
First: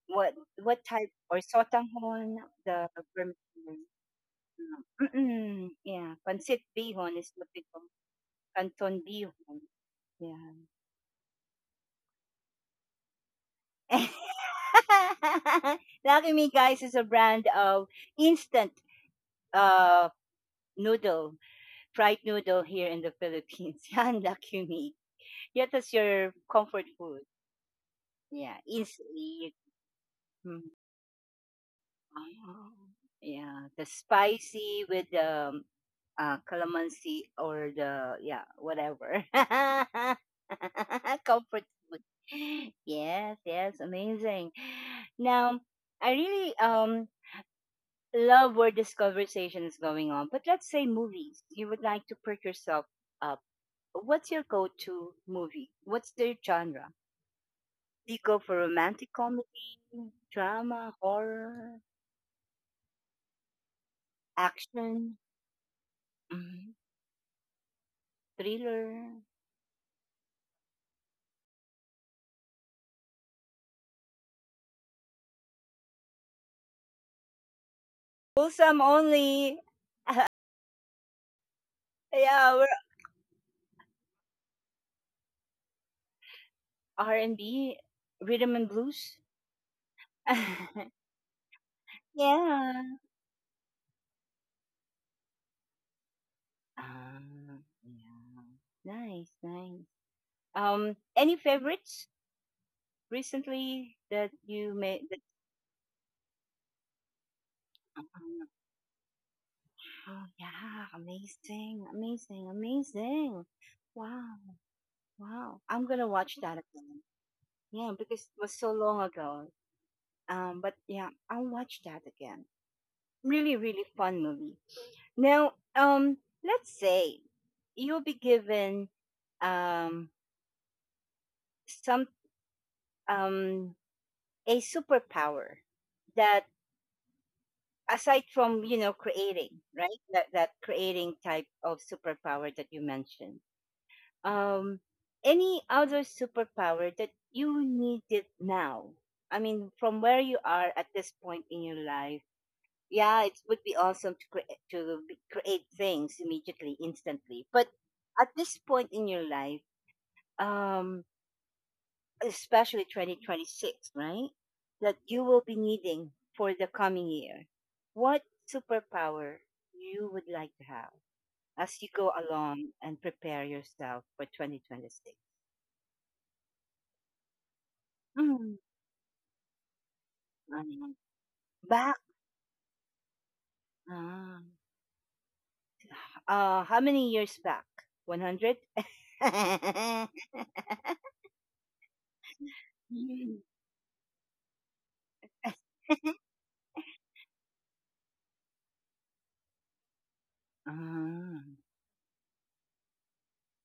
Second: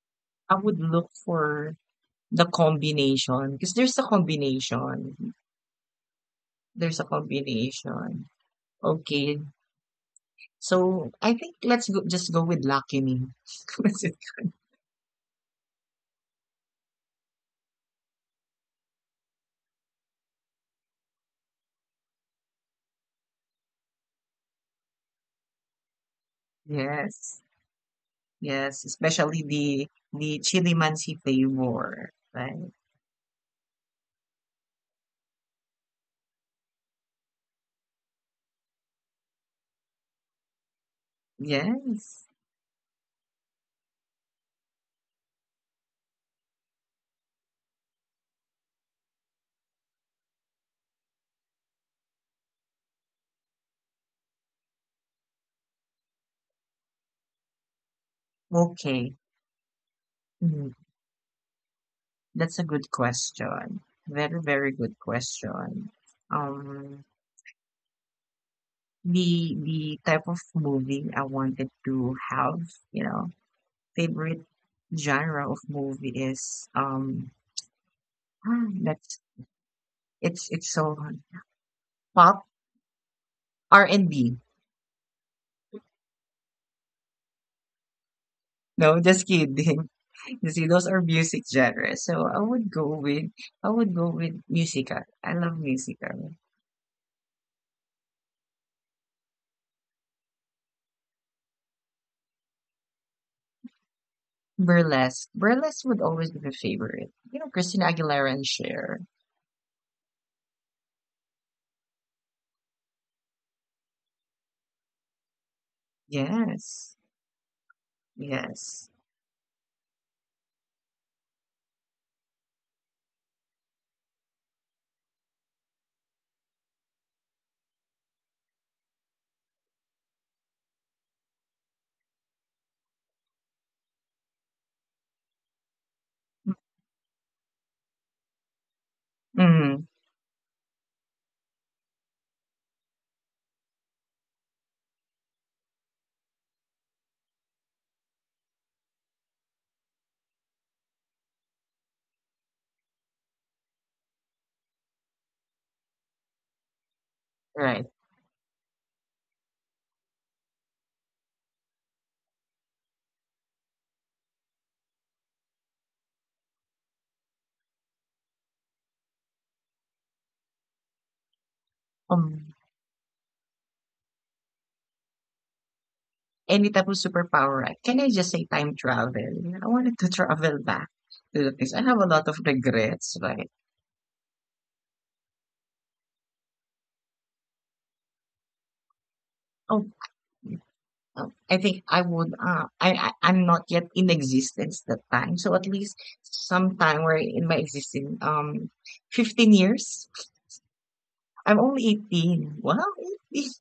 Speaker 1: What
Speaker 2: I would
Speaker 1: what
Speaker 2: look
Speaker 1: type? Or
Speaker 2: for
Speaker 1: sotanghon,
Speaker 2: the
Speaker 1: the
Speaker 2: combination, cause
Speaker 1: vermicelli.
Speaker 2: there's a combination.
Speaker 1: Mm-mm, yeah, pancit
Speaker 2: There's a
Speaker 1: bihon is what we call
Speaker 2: combination.
Speaker 1: canton
Speaker 2: Okay.
Speaker 1: bihon. Yeah.
Speaker 2: So, I think let's go just go with Lucky Me. *laughs*
Speaker 1: *laughs* *laughs* Lucky Me, guys, is a brand of instant uh, noodle, fried noodle here in the Philippines. *laughs* Yan, Lucky Me. Yeah, that's your comfort food.
Speaker 2: Yes,
Speaker 1: Yeah,
Speaker 2: yes, especially
Speaker 1: easy.
Speaker 2: the
Speaker 1: Mm.
Speaker 2: chili chilimansi flavor,
Speaker 1: Oh,
Speaker 2: right?
Speaker 1: yeah, the spicy with the um, calamansi or the, yeah, whatever. *laughs* Comfort
Speaker 2: Yes.
Speaker 1: food. Yes, yes, amazing. Now, I really love where this conversation is going on. But let's say movies. You would like to perk yourself up. What's your go-to movie? What's their genre? Do you go for romantic
Speaker 2: Okay.
Speaker 1: comedy,
Speaker 2: Mhm.
Speaker 1: drama, horror,
Speaker 2: That's a good question. Very, very good
Speaker 1: action,
Speaker 2: question.
Speaker 1: mhm,
Speaker 2: Um,
Speaker 1: thriller,
Speaker 2: the type of movie I wanted to have, you know, favorite genre of movie is
Speaker 1: wholesome
Speaker 2: *sighs* that's
Speaker 1: only?
Speaker 2: it's so hard. Pop
Speaker 1: Yeah, we're
Speaker 2: R&B.
Speaker 1: R and B, rhythm and
Speaker 2: No,
Speaker 1: blues.
Speaker 2: just kidding. *laughs* You see,
Speaker 1: *laughs*
Speaker 2: those are music genres. So
Speaker 1: Yeah.
Speaker 2: I would go with musical. I love musical.
Speaker 1: Ah, yeah. Nice, nice. Any favorites recently that you made?
Speaker 2: Burlesque. Burlesque would always be my favorite. You know, Christina Aguilera
Speaker 1: Oh,
Speaker 2: and Cher.
Speaker 1: yeah. Amazing. Amazing. Amazing. Wow. Wow. I'm going to watch that
Speaker 2: Yes.
Speaker 1: again. Yeah, because it was so
Speaker 2: Yes.
Speaker 1: long ago. But yeah, I'll watch that again. Really, really fun movie. Now, let's say you'll be given um some um a superpower that, aside from, you know, creating,
Speaker 2: Mm,
Speaker 1: right, that creating type of superpower that you mentioned, um any other superpower that you need it now, I mean, from where you are at this point in your life, yeah, it would be awesome to create, create things immediately, instantly, but
Speaker 2: right.
Speaker 1: at this point in your life, um especially 2026, right, that you will be needing for the coming year, what superpower you would like to have as you go
Speaker 2: Um,
Speaker 1: along and prepare yourself for 2026.
Speaker 2: any type of superpower, can I just say time travel? You know, I wanted to travel back
Speaker 1: Mm,
Speaker 2: to the things. I have
Speaker 1: back.
Speaker 2: a lot of regrets, right?
Speaker 1: Ah. How many years back? 100?
Speaker 2: Oh, I think I would. I'm not yet in existence that time, so at least
Speaker 1: *laughs*
Speaker 2: sometime where in my existing 15 years.
Speaker 1: Ah.
Speaker 2: I'm only 18. Wow, 18.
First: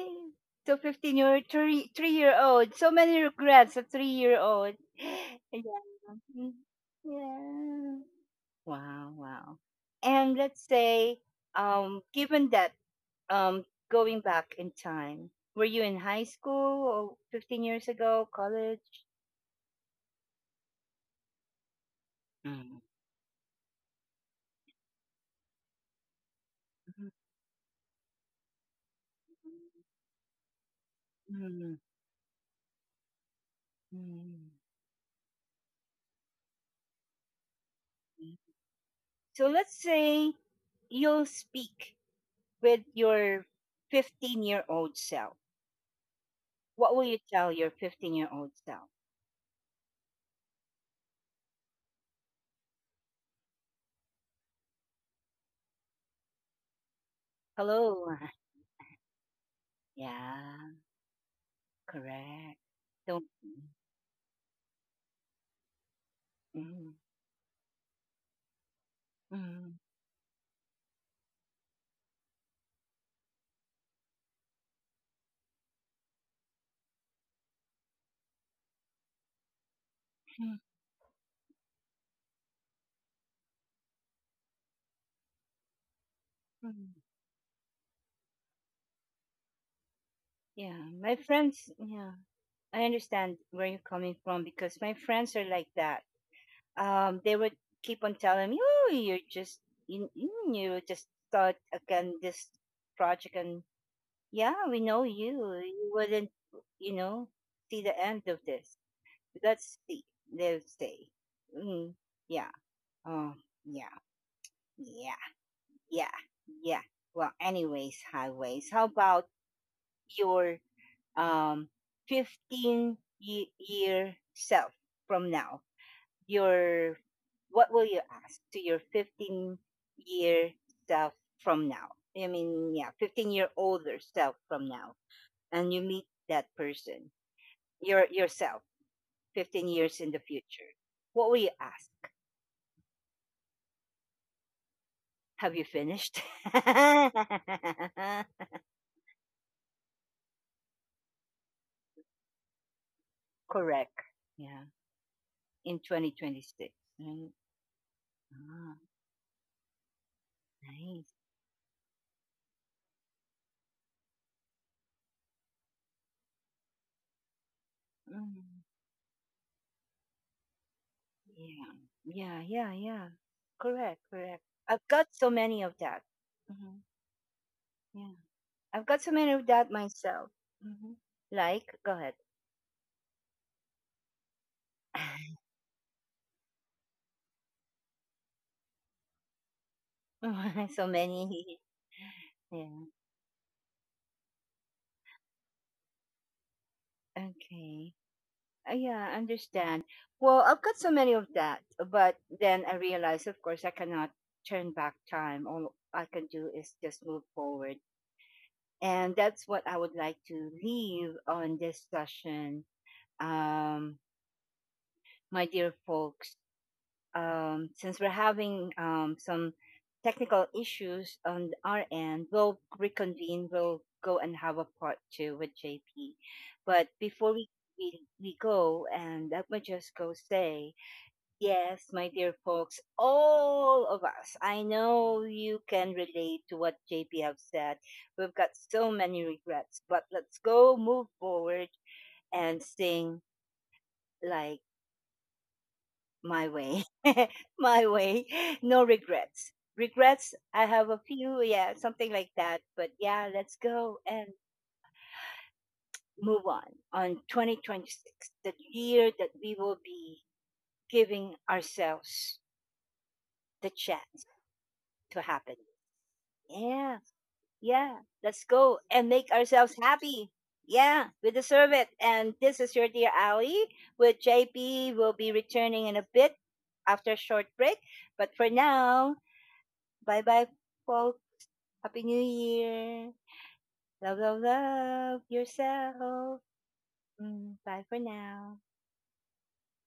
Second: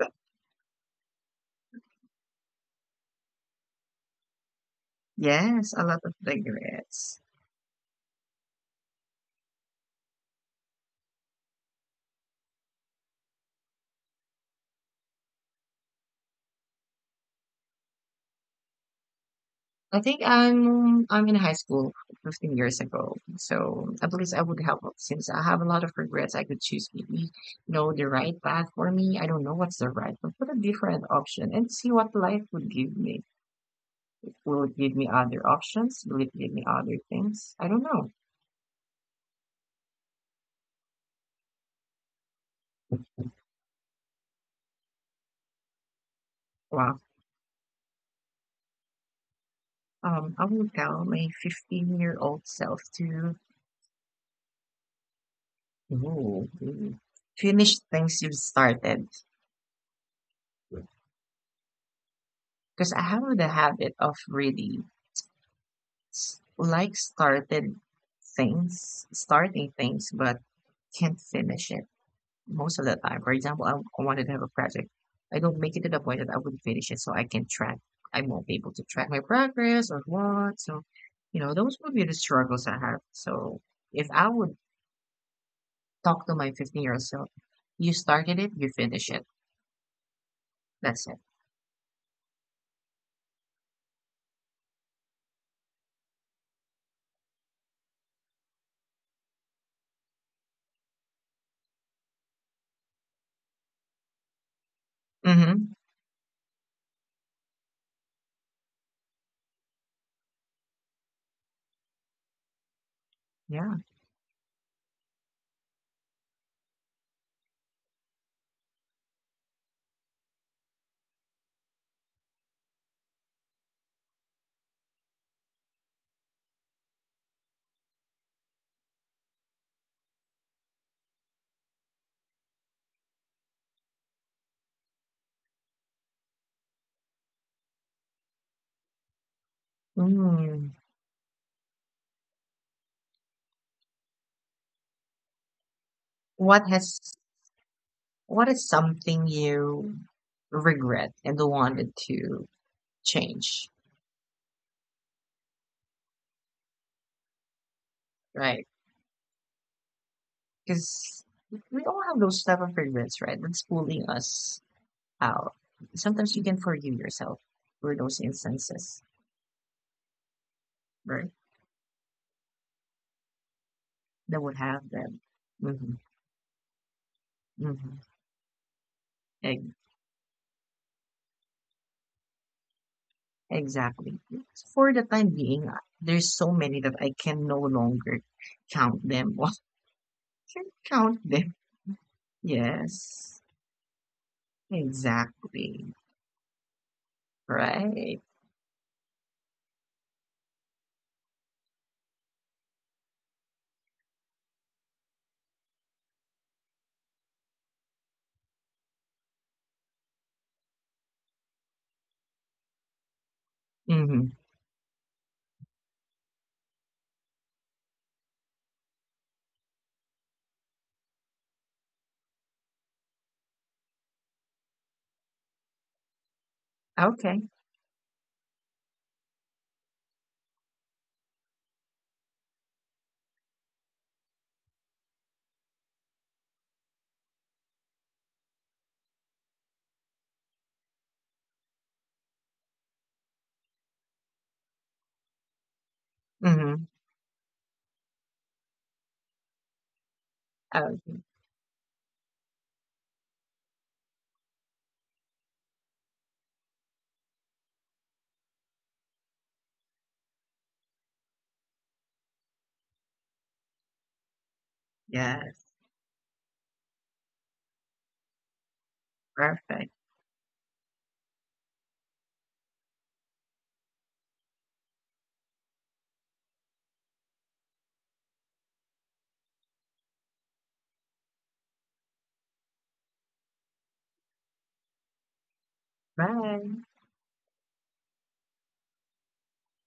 Speaker 2: *laughs*
Speaker 1: so 15 year, three year old. So many regrets at 3 year old. *gasps* *sighs*
Speaker 2: Yes, a lot of
Speaker 1: Yeah. Mm,
Speaker 2: regrets.
Speaker 1: yeah. Wow, wow. And let's say, given that um going back in time, were you in high school or 15 years ago, college?
Speaker 2: I think I'm in high school 15
Speaker 1: Mm.
Speaker 2: years ago. So at least I would help since I have a lot of regrets. I could choose maybe you know the right path for me. I don't know what's the right, but put a different option and
Speaker 1: Mm,
Speaker 2: see what life would give me.
Speaker 1: mm.
Speaker 2: Will it give me other options? Will it give me other things? I don't know.
Speaker 1: So let's say you'll speak with your 15-year-old self. What
Speaker 2: Wow.
Speaker 1: will you tell your 15-year-old self?
Speaker 2: I will tell my 15-year-old self to no, really finish
Speaker 1: Hello.
Speaker 2: things
Speaker 1: *laughs*
Speaker 2: you've started
Speaker 1: Yeah, correct.
Speaker 2: because I have
Speaker 1: Don't.
Speaker 2: the habit of really. Like
Speaker 1: Mm,
Speaker 2: started things, starting
Speaker 1: mm,
Speaker 2: things, but can't finish it most of the time. For example, I wanted to have a project. I don't make it to the point that I would finish it, so I can track. I won't be able to track my progress or what.
Speaker 1: mm,
Speaker 2: So, those would be the struggles I have. So, if I would talk to my 15-year-old
Speaker 1: mm.
Speaker 2: self, you started it, you finish it.
Speaker 1: Yeah,
Speaker 2: That's it.
Speaker 1: my friends, yeah, I understand where you're coming from because my friends are like that. They would keep on telling me, oh, you're just, you just start again this project and, yeah, we know you.
Speaker 2: Mm-hmm.
Speaker 1: You wouldn't, you know, see the end of this. Let's see. They'll say, mm, yeah. Oh,
Speaker 2: Yeah.
Speaker 1: yeah. Yeah. Yeah. Yeah. Well, anyways, highways. How about your um year self from now? Your, what will you ask to your 15-year self from now? I mean, yeah, 15-year older self from now, and you meet that person, your yourself 15 years in the future,
Speaker 2: Mm.
Speaker 1: what will you ask? Have you finished? *laughs*
Speaker 2: What has what is something you regret and wanted to change,
Speaker 1: Correct. Yeah. In 2026. Right?
Speaker 2: right?
Speaker 1: Ah, nice.
Speaker 2: Because we all have those type of regrets, right? That's pulling us out. Sometimes you can forgive yourself for those
Speaker 1: Mm,
Speaker 2: instances, right?
Speaker 1: yeah. Yeah. Yeah. Yeah. Correct.
Speaker 2: That
Speaker 1: Correct.
Speaker 2: would have
Speaker 1: I've got
Speaker 2: them.
Speaker 1: so many of
Speaker 2: Hmm
Speaker 1: that. Hmm.
Speaker 2: hmm
Speaker 1: Yeah. I've got so many of that myself. Hmm. Like, go ahead.
Speaker 2: exactly. For the time being, there's so many that I can no longer count them. *laughs* I can
Speaker 1: *laughs* So
Speaker 2: count them.
Speaker 1: many. *laughs* Yeah.
Speaker 2: Yes, exactly.
Speaker 1: Okay.
Speaker 2: Right.
Speaker 1: Yeah, I understand. Well, I've got so many of that, but then I realized, of course, I cannot turn back time. All I can do is just move forward. And that's what I would like to leave on this session. Um,
Speaker 2: Mm-hmm.
Speaker 1: my dear folks, since we're having some technical issues on our end, we'll reconvene. We'll go and have a part two with JP. But before
Speaker 2: Okay.
Speaker 1: we go, and let me just go say, yes, my dear folks, all of us. I know you can relate to what JP have said. We've got so many regrets, but let's go move forward and sing like my
Speaker 2: Mm-hmm.
Speaker 1: way. *laughs* My way. No regrets. Regrets, I have a
Speaker 2: Okay.
Speaker 1: few, yeah, something like that. But yeah, let's go and move on. On 2026, the year that we will be giving ourselves the chance to happen.
Speaker 2: Yes.
Speaker 1: Yeah. Yeah, let's go and make ourselves
Speaker 2: Perfect.
Speaker 1: happy. Yeah, we deserve it. And this is your dear Ali with JP. We'll be returning in a bit after a short break. But for now, bye bye, folks. Happy New Year. Love, love, love yourself.
Speaker 2: Bye.
Speaker 1: Mm, bye for now.